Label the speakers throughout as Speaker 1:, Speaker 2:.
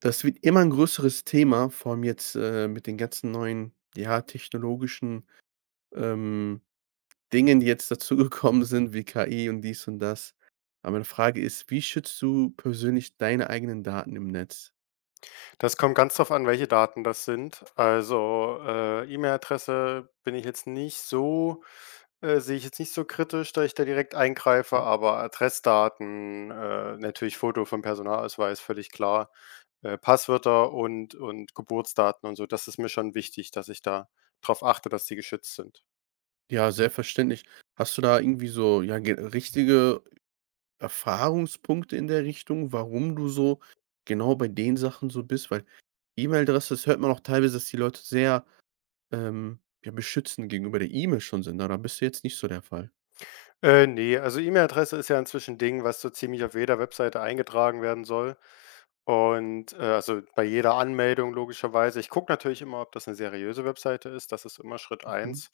Speaker 1: Das wird immer ein größeres Thema, vor allem jetzt, mit den ganzen neuen, ja, technologischen, ähm, Dingen, die jetzt dazugekommen sind, wie KI und dies und das. Aber meine Frage ist, wie schützt du persönlich deine eigenen Daten im Netz?
Speaker 2: Das kommt ganz drauf an, welche Daten das sind. Also, E-Mail-Adresse bin ich jetzt nicht so sehe ich jetzt nicht so kritisch, da ich da direkt eingreife,
Speaker 1: Okay.
Speaker 2: aber Adressdaten, natürlich Foto vom Personalausweis, völlig klar, Passwörter und Geburtsdaten und so, das ist mir schon wichtig, dass ich da drauf achte, dass die geschützt sind.
Speaker 1: Ja, selbstverständlich. Hast du da irgendwie so, ja, ge richtige Erfahrungspunkte in der Richtung, warum du so genau bei den Sachen so bist? Weil E-Mail-Adresse, das hört man auch teilweise, dass die Leute sehr ja, beschützen gegenüber der E-Mail schon sind. Na, da bist du jetzt nicht so der Fall.
Speaker 2: Ne, also E-Mail-Adresse ist ja inzwischen 'n Ding, was so ziemlich auf jeder Webseite eingetragen werden soll und, also bei jeder Anmeldung logischerweise. Ich gucke natürlich immer, ob das eine seriöse Webseite ist, das ist immer Schritt
Speaker 1: Mhm.
Speaker 2: eins.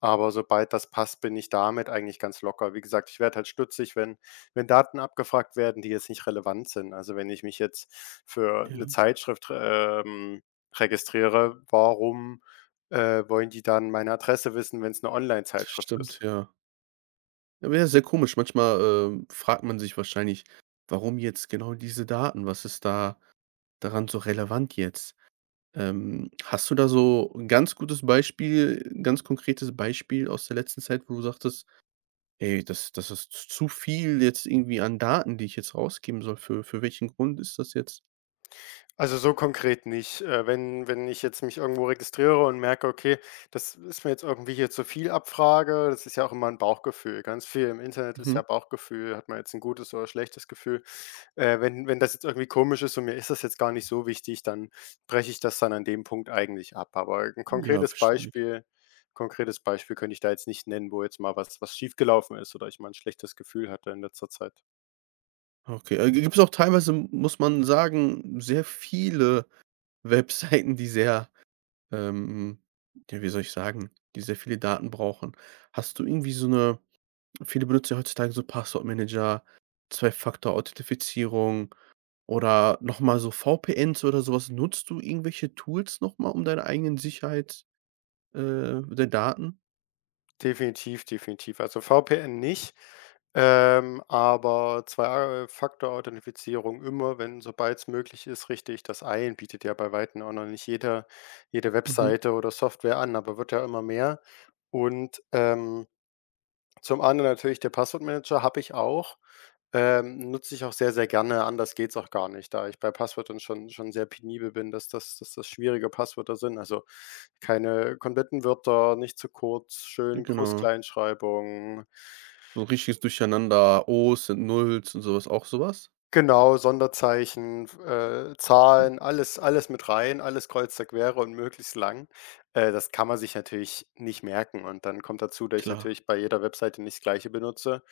Speaker 2: Aber sobald das passt, bin ich damit eigentlich ganz locker. Wie gesagt, ich werde halt stutzig, wenn Daten abgefragt werden, die jetzt nicht relevant sind. Also, wenn ich mich jetzt für eine
Speaker 1: Ja,
Speaker 2: Zeitschrift, registriere, warum wollen die dann meine Adresse wissen, wenn es eine
Speaker 1: das
Speaker 2: Online-Zeitschrift
Speaker 1: stimmt,
Speaker 2: ist?
Speaker 1: ja. Aber ja, sehr komisch. Manchmal, fragt man sich wahrscheinlich: „Warum jetzt genau diese Daten? Was ist da daran so relevant jetzt?“ hast du da so ein ganz gutes Beispiel, ein ganz konkretes Beispiel aus der letzten Zeit, wo du sagtest: „Ey, das ist zu viel jetzt irgendwie an Daten, die ich jetzt rausgeben soll. Für welchen Grund ist das jetzt?“
Speaker 2: Also, so konkret nicht. Wenn ich jetzt mich irgendwo registriere und merke: „Okay, das ist mir jetzt irgendwie hier zu viel Abfrage“, das ist ja auch immer ein Bauchgefühl. Ganz viel im Internet ist
Speaker 1: Mhm.
Speaker 2: ja Bauchgefühl, hat man jetzt ein gutes oder schlechtes Gefühl. Wenn das jetzt irgendwie komisch ist und mir ist das jetzt gar nicht so wichtig, dann breche ich das dann an dem Punkt eigentlich ab. Aber ein
Speaker 1: Ja,
Speaker 2: konkretes
Speaker 1: verständlich.
Speaker 2: Beispiel konkretes Beispiel könnte ich da jetzt nicht nennen, wo jetzt mal was schiefgelaufen ist oder ich mal ein schlechtes Gefühl hatte in letzter Zeit.
Speaker 1: Okay, gibt es auch teilweise, muss man sagen, sehr viele Webseiten, die sehr, ähm ja, wie soll ich sagen, die sehr viele Daten brauchen. Hast du irgendwie so eine, viele benutzen ja heutzutage so Passwortmanager, Zwei-Faktor-Authentifizierung oder noch mal so VPNs oder sowas? Nutzt du irgendwelche Tools noch mal, um deine eigenen Sicherheit, der Daten?
Speaker 2: Definitiv, definitiv. Also, VPN nicht, aber Zwei-Faktor-Authentifizierung immer, wenn sobald es möglich ist, richtig. Das ein bietet ja bei Weitem auch noch nicht jede
Speaker 1: Mhm,
Speaker 2: Webseite oder Software an, aber wird ja immer mehr und, zum anderen natürlich der Passwortmanager habe ich auch. Nutze ich auch sehr, sehr gerne, anders geht's auch gar nicht, da ich bei Passwörtern schon sehr penibel bin, dass dass das schwierige Passwörter sind. Also, keine kompletten Wörter, nicht zu kurz, schön
Speaker 1: genau.
Speaker 2: Groß-Kleinschreibung.
Speaker 1: So 'n richtiges Durcheinander, O's und Nulls und sowas? Auch sowas?
Speaker 2: Genau, Sonderzeichen, f
Speaker 1: Mhm,
Speaker 2: Zahlen, alles mit rein, alles kreuz und quer und möglichst lang. Das kann man sich natürlich nicht merken und dann kommt dazu, dass ich
Speaker 1: klar,
Speaker 2: natürlich bei jeder Webseite nicht das Gleiche benutze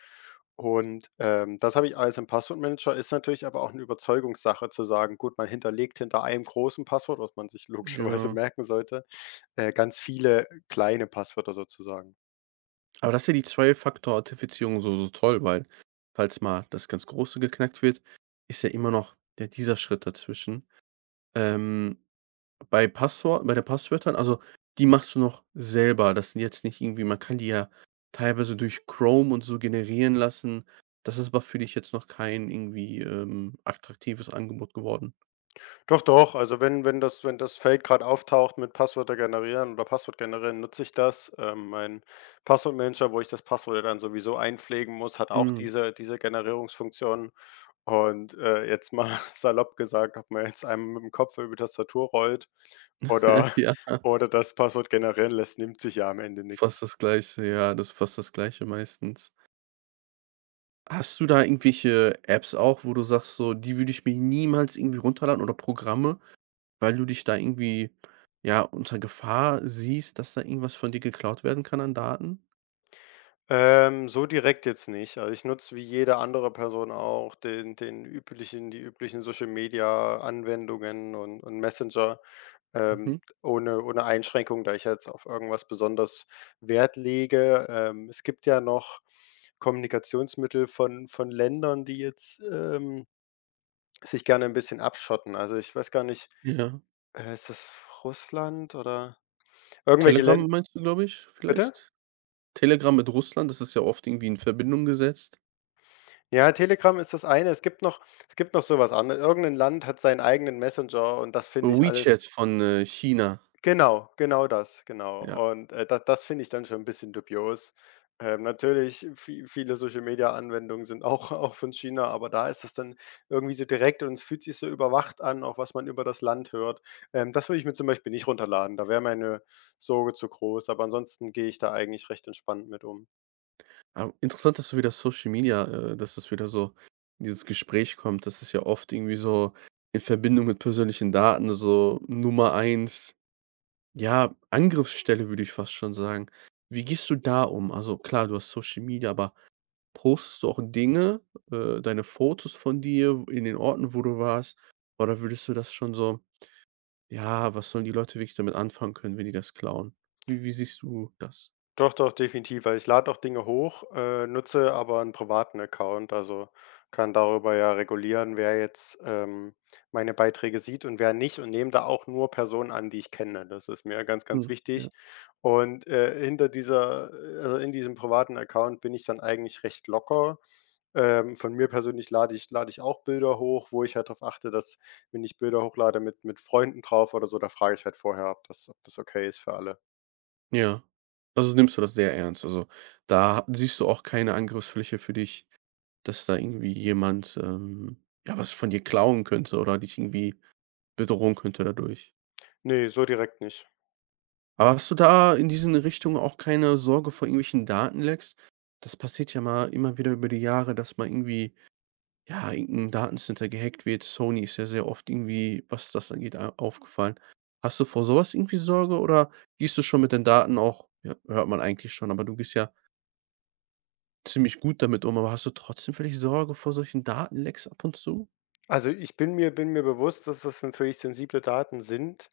Speaker 2: und, das habe ich alles im Passwortmanager, ist natürlich aber auch eine Überzeugungssache zu sagen: „Gut, man hinterlegt hinter einem großen Passwort, was man sich logischerweise
Speaker 1: genau.
Speaker 2: merken sollte, ganz viele kleine Passwörter sozusagen.“
Speaker 1: Aber das ist ja die Zwei-Faktor-Authentifizierung so so toll, weil falls mal das ganz Große geknackt wird, ist ja immer noch der dieser Schritt dazwischen. Ähm, bei der Passwörtern, also, die machst du noch selber. Das sind jetzt nicht irgendwie, man kann die ja teilweise durch Chrome und so generieren lassen. Das ist aber für dich jetzt noch kein irgendwie, attraktives Angebot geworden?
Speaker 2: Doch, doch, also wenn das Feld gerade auftaucht mit Passwörter generieren oder Passwort generieren, nutze ich das. Mein Passwortmanager, wo ich das Passwort ja dann sowieso einpflegen muss, hat auch
Speaker 1: Mhm.
Speaker 2: diese Generierungsfunktion. Und, jetzt mal salopp gesagt, ob man jetzt einmal mit dem Kopf über die Tastatur rollt oder
Speaker 1: Ja,
Speaker 2: oder das Passwort generieren lässt, nimmt sich ja am Ende
Speaker 1: fast
Speaker 2: nichts.
Speaker 1: das Gleiche, ja, das ist fast das Gleiche meistens. Hast du da irgendwelche Apps auch, wo du sagst, so, die würde ich mir niemals irgendwie runterladen, oder Programme, weil du dich da irgendwie, ja, unter Gefahr siehst, dass da irgendwas von dir geklaut werden kann an Daten?
Speaker 2: So direkt jetzt nicht. Also, ich nutze wie jede andere Person auch den üblichen die üblichen Social-Media-Anwendungen und Messenger.
Speaker 1: Mhm.
Speaker 2: Ohne Einschränkung, da ich jetzt auf irgendwas besonders Wert lege. Es gibt ja noch Kommunikationsmittel von Ländern, die jetzt, sich gerne ein bisschen abschotten. Also, ich weiß gar nicht,
Speaker 1: Ja.
Speaker 2: ist das Russland oder irgendwelche
Speaker 1: Telegram
Speaker 2: Länder?
Speaker 1: meinst du, glaube ich,
Speaker 2: Bitte?
Speaker 1: vielleicht? Telegram mit Russland, das ist ja oft irgendwie in Verbindung gesetzt.
Speaker 2: Ja, Telegram ist das eine. Es gibt noch sowas anderes. Irgendein Land hat seinen eigenen Messenger und das finde ich alles.
Speaker 1: WeChat von, China,
Speaker 2: Genau, genau das, genau.
Speaker 1: ja.
Speaker 2: Und, da das finde ich dann schon ein bisschen dubios. Natürlich, viele Social-Media-Anwendungen sind auch auch von China, aber da ist es dann irgendwie so direkt und es fühlt sich so überwacht an, auch was man über das Land hört. Das würde ich mir zum Beispiel nicht runterladen, da wäre meine Sorge zu groß, aber ansonsten gehe ich da eigentlich recht entspannt mit um.
Speaker 1: Aber interessant, dass du wieder Social Media, dass das wieder so in dieses Gespräch kommt. Das ist ja oft irgendwie so in Verbindung mit persönlichen Daten, so Nummer eins. Ja, Angriffsstelle würde ich fast schon sagen. Wie gehst du da um? Also klar, du hast Social Media, aber postest du auch Dinge, deine Fotos von dir in den Orten, wo du warst? Oder würdest du das schon so, ja, was sollen die Leute wirklich damit anfangen können, wenn die das klauen? Wie siehst du das?
Speaker 2: Doch, doch, definitiv. Also, ich lade auch Dinge hoch, nutze aber einen privaten Account, also, kann darüber ja regulieren, wer jetzt, meine Beiträge sieht und wer nicht und nehme da auch nur Personen an, die ich kenne. Das ist mir ganz, ganz
Speaker 1: Hm, ja.
Speaker 2: wichtig. Und, hinter dieser also, in diesem privaten Account bin ich dann eigentlich recht locker. Von mir persönlich lade ich auch Bilder hoch, wo ich halt drauf achte, dass wenn ich Bilder hochlade mit Freunden drauf oder so, da frage ich halt vorher ab, ob das okay ist für alle.
Speaker 1: Ja. Also nimmst du das sehr ernst. Also da siehst du auch keine Angriffsfläche für dich, dass da irgendwie jemand ja, was von dir klauen könnte oder dich irgendwie bedrohen könnte dadurch.
Speaker 2: Nee, so direkt nicht.
Speaker 1: Aber hast du da in diesen Richtungen auch keine Sorge vor irgendwelchen Datenlecks? Das passiert ja mal immer wieder über die Jahre, dass mal irgendwie, ja, irgend Datencenter gehackt wird. Sony ist ja sehr oft irgendwie, was das angeht, a aufgefallen. Hast du vor so was irgendwie Sorge, oder gehst du schon mit den Daten auch, ja, hört man eigentlich schon, aber du gehst ja ziemlich gut damit um, aber hast du trotzdem vielleicht Sorge vor solchen Datenlecks ab und zu?
Speaker 2: Also, ich bin mir bewusst, dass das natürlich sensible Daten sind,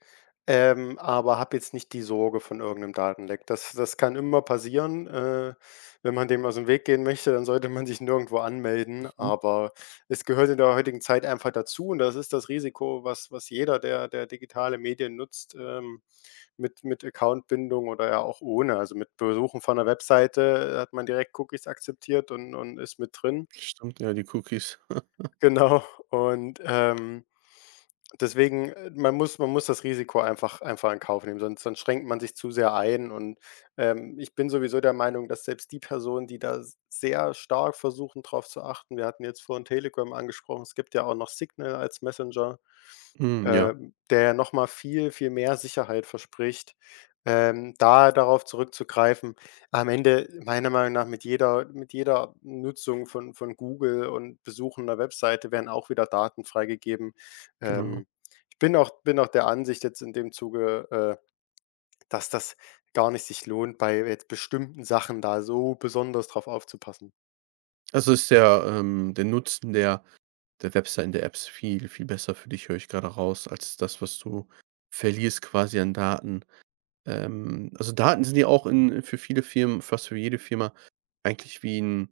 Speaker 2: aber habe jetzt nicht die Sorge von irgendeinem Datenleck. Das kann immer passieren. Wenn man dem aus dem Weg gehen möchte, dann sollte man sich nirgendwo anmelden,
Speaker 1: Mhm.
Speaker 2: aber es gehört in der heutigen Zeit einfach dazu und das ist das Risiko, was jeder, der digitale Medien nutzt, mit Accountbindung oder ja auch ohne, also, mit Besuchen von einer Webseite hat man direkt Cookies akzeptiert und ist mit drin.
Speaker 1: Stimmt, ja, die Cookies.
Speaker 2: Genau und, deswegen, man muss das Risiko einfach in Kauf nehmen, sonst schränkt man sich zu sehr ein und, ich bin sowieso der Meinung, dass selbst die Personen, die da s sehr stark versuchen, drauf zu achten, wir hatten jetzt vorhin Telegram angesprochen, es gibt ja auch noch Signal als Messenger,
Speaker 1: Mhm, ja,
Speaker 2: der ja noch mal viel, viel mehr Sicherheit verspricht, da darauf zurückzugreifen, am Ende meiner Meinung nach mit jeder Nutzung von Google und Besuchen einer Webseite werden auch wieder Daten freigegeben.
Speaker 1: genau.
Speaker 2: Ähm, ich bin auch der Ansicht jetzt in dem Zuge, dass das gar nicht sich lohnt, bei jetzt bestimmten Sachen da so besonders drauf aufzupassen.
Speaker 1: Also, ist der der Nutzen der, der Webseiten, der Apps viel, viel besser für dich, höre ich gerade raus, als das, was du verlierst quasi an Daten. Also, Daten sind ja auch in für viele Firmen, fast für jede Firma eigentlich wie ein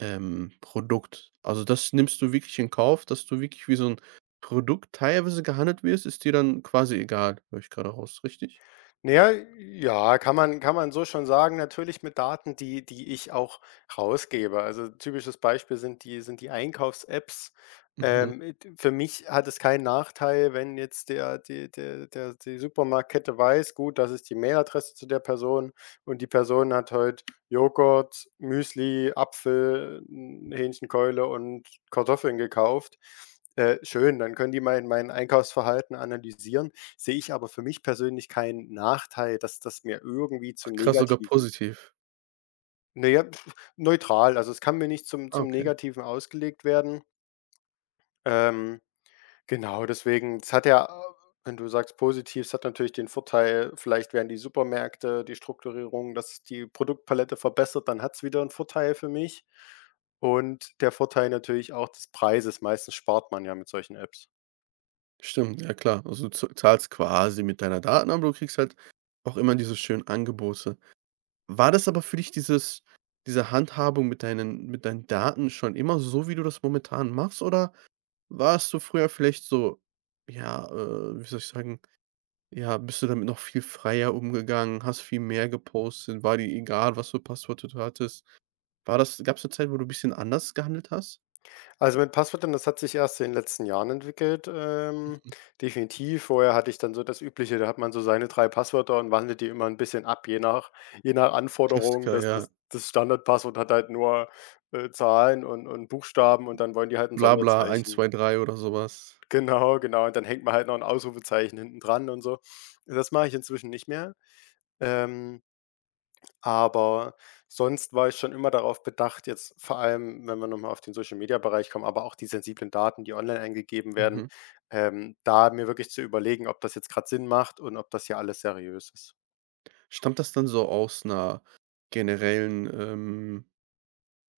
Speaker 1: Produkt. Also, das nimmst du wirklich in Kauf, dass du wirklich wie so ein Produkt teilweise gehandelt wirst, ist dir dann quasi egal, höre ich gerade raus, richtig?
Speaker 2: Na ja, ja, kann man so schon sagen, natürlich mit Daten, die ich auch rausgebe. Also, typisches Beispiel sind die Einkaufs-Apps.
Speaker 1: Mhm.
Speaker 2: D für mich hat es keinen Nachteil, wenn jetzt der die der der die Supermarktkette weiß: „Gut, das ist die Mailadresse zu der Person und die Person hat heute Joghurt, Müsli, Apfel, 'n Hähnchenkeule und Kartoffeln gekauft.“ schön, dann können die mein Einkaufsverhalten analysieren. Sehe ich aber für mich persönlich keinen Nachteil, dass das mir irgendwie zum
Speaker 1: Ach krass, sogar
Speaker 2: Negativen,
Speaker 1: positiv.
Speaker 2: na ja, neutral. Also, es kann mir nicht zum
Speaker 1: Ah, okay.
Speaker 2: Negativen ausgelegt werden. Ähm, genau, deswegen es hat ja wenn du sagst positiv, es hat natürlich den Vorteil, vielleicht werden die Supermärkte, die Strukturierung, dass die Produktpalette verbessert, dann hat es wieder einen Vorteil für mich. Und der Vorteil natürlich auch des Preises. Meistens spart man ja mit solchen Apps.
Speaker 1: Stimmt, ja klar. Also, du z zahlst quasi mit deiner Daten, aber du kriegst halt auch immer diese schönen Angebote. War das aber für dich dieses, diese Handhabung mit deinen, mit deinen Daten schon immer so, wie du das momentan machst, oder warst du früher vielleicht so, ja, wie soll ich sagen, ja, bist du damit noch viel freier umgegangen, hast viel mehr gepostet, war dir egal, was für Passwörter du hattest? War das gab es eine Zeit, wo du ein bisschen anders gehandelt hast?
Speaker 2: Also, mit Passwörtern, das hat sich erst in den letzten Jahren entwickelt,
Speaker 1: Mhm.
Speaker 2: definitiv. Vorher hatte ich dann so das Übliche, da hat man so seine 3 Passwörter und wandelt die immer ein bisschen ab, je nach Anforderung.
Speaker 1: Klassiker,
Speaker 2: Das
Speaker 1: ja.
Speaker 2: das das Standardpasswort hat halt nur, Zahlen und Buchstaben und dann wollen die halt ein
Speaker 1: Blabla, eins,
Speaker 2: Sonderzeichen.
Speaker 1: zwei, drei oder sowas.
Speaker 2: Genau, genau. Und dann hängt man halt noch ein Ausrufezeichen hinten dran und so. Das mache ich inzwischen nicht mehr. Ähm aber Sonst war ich schon immer darauf bedacht, jetzt vor allem, wenn wir noch mal auf den Social-Media-Bereich kommen, aber auch die sensiblen Daten, die online eingegeben werden,
Speaker 1: Mhm.
Speaker 2: da mir wirklich zu überlegen, ob das jetzt gerade Sinn macht und ob das hier alles seriös ist.
Speaker 1: Stammt das dann so aus einer generellen,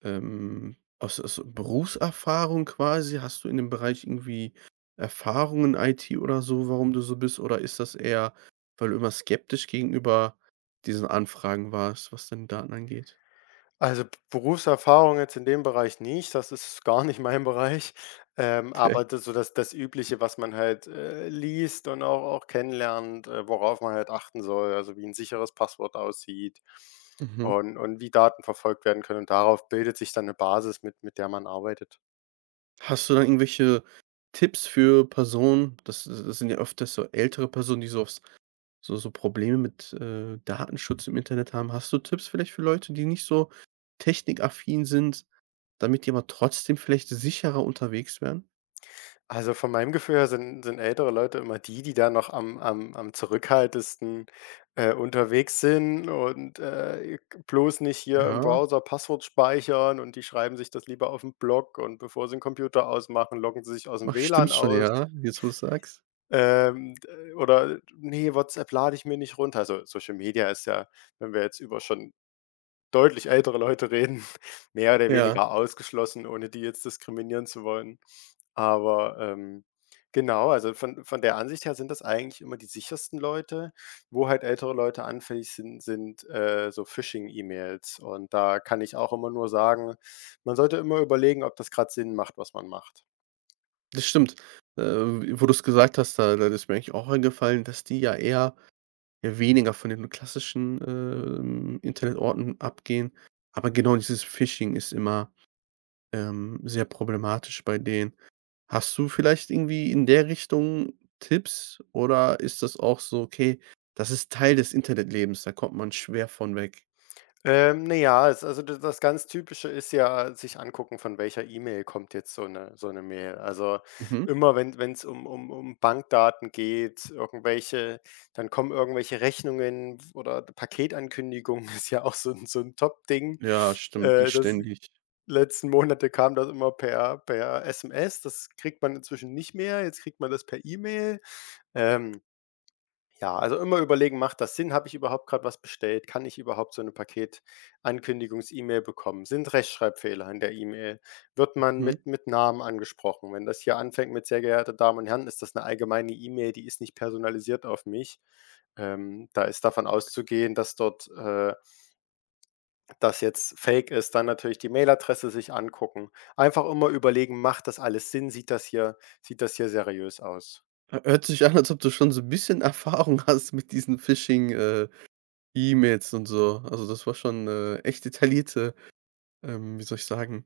Speaker 1: Aus Berufserfahrung quasi? Hast du in dem Bereich irgendwie Erfahrungen in IT oder so, warum du so bist? Oder ist das eher, weil du immer skeptisch gegenüber diesen Anfragen warst, was deine Daten angeht?
Speaker 2: Also, B Berufserfahrung jetzt in dem Bereich nicht, das ist gar nicht mein Bereich.
Speaker 1: Okay.
Speaker 2: Aber das so das Übliche, was man halt, liest und auch kennenlernt, worauf man halt achten soll, also wie ein sicheres Passwort aussieht
Speaker 1: Mhm.
Speaker 2: und wie Daten verfolgt werden können. Und darauf bildet sich dann eine Basis, mit der man arbeitet.
Speaker 1: Hast du dann irgendwelche Tipps für Personen? Das, das sind ja öfters so ältere Personen, die so aufs, so Probleme mit, Datenschutz im Internet haben. Hast du Tipps vielleicht für Leute, die nicht so technikaffin sind, damit die aber trotzdem vielleicht sicherer unterwegs wären?
Speaker 2: Also, von meinem Gefühl her sind ältere Leute immer die, die da noch am zurückhaltendsten, unterwegs sind und, bloß nicht hier im
Speaker 1: Ja,
Speaker 2: Browser Passwort speichern und die schreiben sich das lieber auf den Blog und bevor sie den Computer ausmachen, loggen sie sich aus aus'm
Speaker 1: ach,
Speaker 2: WLAN
Speaker 1: stimmt schon,
Speaker 2: aus.
Speaker 1: ja, jetzt, wo du sagst.
Speaker 2: D Oder: „Nee, WhatsApp lade ich mir nicht runter.“ Also, Social Media ist ja, wenn wir jetzt über schon deutlich ältere Leute reden, mehr oder
Speaker 1: Ja,
Speaker 2: weniger ausgeschlossen, ohne die jetzt diskriminieren zu wollen. Aber, genau, also von der Ansicht her sind das eigentlich immer die sichersten Leute. Wo halt ältere Leute anfällig sind, sind, so Phishing-E-Mails und da kann ich auch immer nur sagen, man sollte immer überlegen, ob das gerade Sinn macht, was man macht.
Speaker 1: das stimmt. W wo du's gesagt hast, da ist mir eigentlich auch eingefallen, dass die ja eher, ja, weniger von den klassischen, Internetorten abgehen. Aber genau dieses Phishing ist immer, sehr problematisch bei denen. Hast du vielleicht irgendwie in der Richtung Tipps, oder ist das auch so: „Okay, das ist Teil des Internetlebens, da kommt man schwer von weg?“
Speaker 2: Na ja, also d das ganz Typische ist ja, sich angucken, von welcher E-Mail kommt jetzt so eine Mail. Also,
Speaker 1: Mhm.
Speaker 2: immer wenn es um Bankdaten geht, irgendwelche, dann kommen irgendwelche Rechnungen oder Paketankündigungen, ist ja auch so ein Top-Ding.
Speaker 1: Ja, stimmt, die
Speaker 2: Das
Speaker 1: ständig.
Speaker 2: letzten Monate kam das immer per SMS, das kriegt man inzwischen nicht mehr, jetzt kriegt man das per E-Mail. Ähm ja, also immer überlegen, macht das Sinn? Habe ich überhaupt gerade was bestellt? Kann ich überhaupt so eine Paketankündigungs-E-Mail bekommen? Sind Rechtschreibfehler in der E-Mail? Wird man
Speaker 1: Mhm.
Speaker 2: mit Namen angesprochen? Wenn das hier anfängt mit „sehr geehrte Damen und Herren“, ist das eine allgemeine E-Mail, die ist nicht personalisiert auf mich. Da ist davon auszugehen, dass dort, das jetzt Fake ist. Dann natürlich die Mailadresse sich angucken. Einfach immer überlegen, macht das alles Sinn? Sieht das hier seriös aus?
Speaker 1: Hört sich an, als ob du schon so ein bisschen Erfahrung hast mit diesen Phishing, E-Mails und so. Also, das war schon, echt detaillierte, wie soll ich sagen,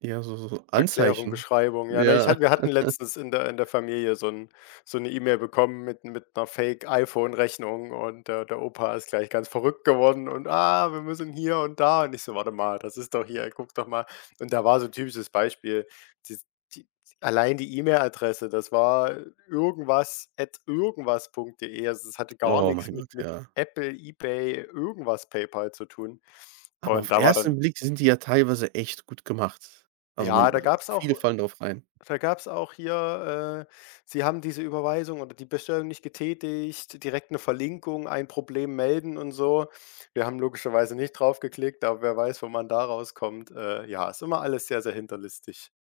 Speaker 1: ja, so so
Speaker 2: Erklärung,
Speaker 1: Anzeichen.
Speaker 2: Beschreibung. Ja, ne,
Speaker 1: Ja.
Speaker 2: wir hatten letztens in der Familie so ein eine E-Mail bekommen mit einer Fake-iPhone-Rechnung und der Opa ist gleich ganz verrückt geworden und: „Ah, wir müssen hier und da.“ Und ich so: „Warte mal, das ist doch hier, guck doch mal.“ Und da war so 'n typisches Beispiel. Die die Allein die E-Mail-Adresse, das war irgendwas at irgendwas.de. Also, es hatte gar
Speaker 1: Oh
Speaker 2: nichts
Speaker 1: mein
Speaker 2: mit
Speaker 1: Gott, ja.
Speaker 2: Apple, eBay, irgendwas PayPal zu tun.
Speaker 1: Aber auf
Speaker 2: Und da war
Speaker 1: ersten
Speaker 2: dann,
Speaker 1: Blick sind die ja teilweise echt gut gemacht. Also,
Speaker 2: ja,
Speaker 1: man viele fallen drauf rein.
Speaker 2: da gab's auch hier, sie haben diese Überweisung oder die Bestellung nicht getätigt, direkt eine Verlinkung, ein Problem melden und so. Wir haben logischerweise nicht drauf geklickt, aber wer weiß, wo man da rauskommt. Ja, ist immer alles sehr, sehr hinterlistig.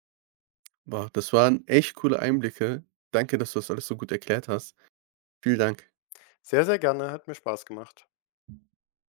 Speaker 1: Boah, das waren echt coole Einblicke. Danke, dass du das alles so gut erklärt hast. Vielen Dank.
Speaker 2: Sehr, sehr gerne, hat mir Spaß gemacht.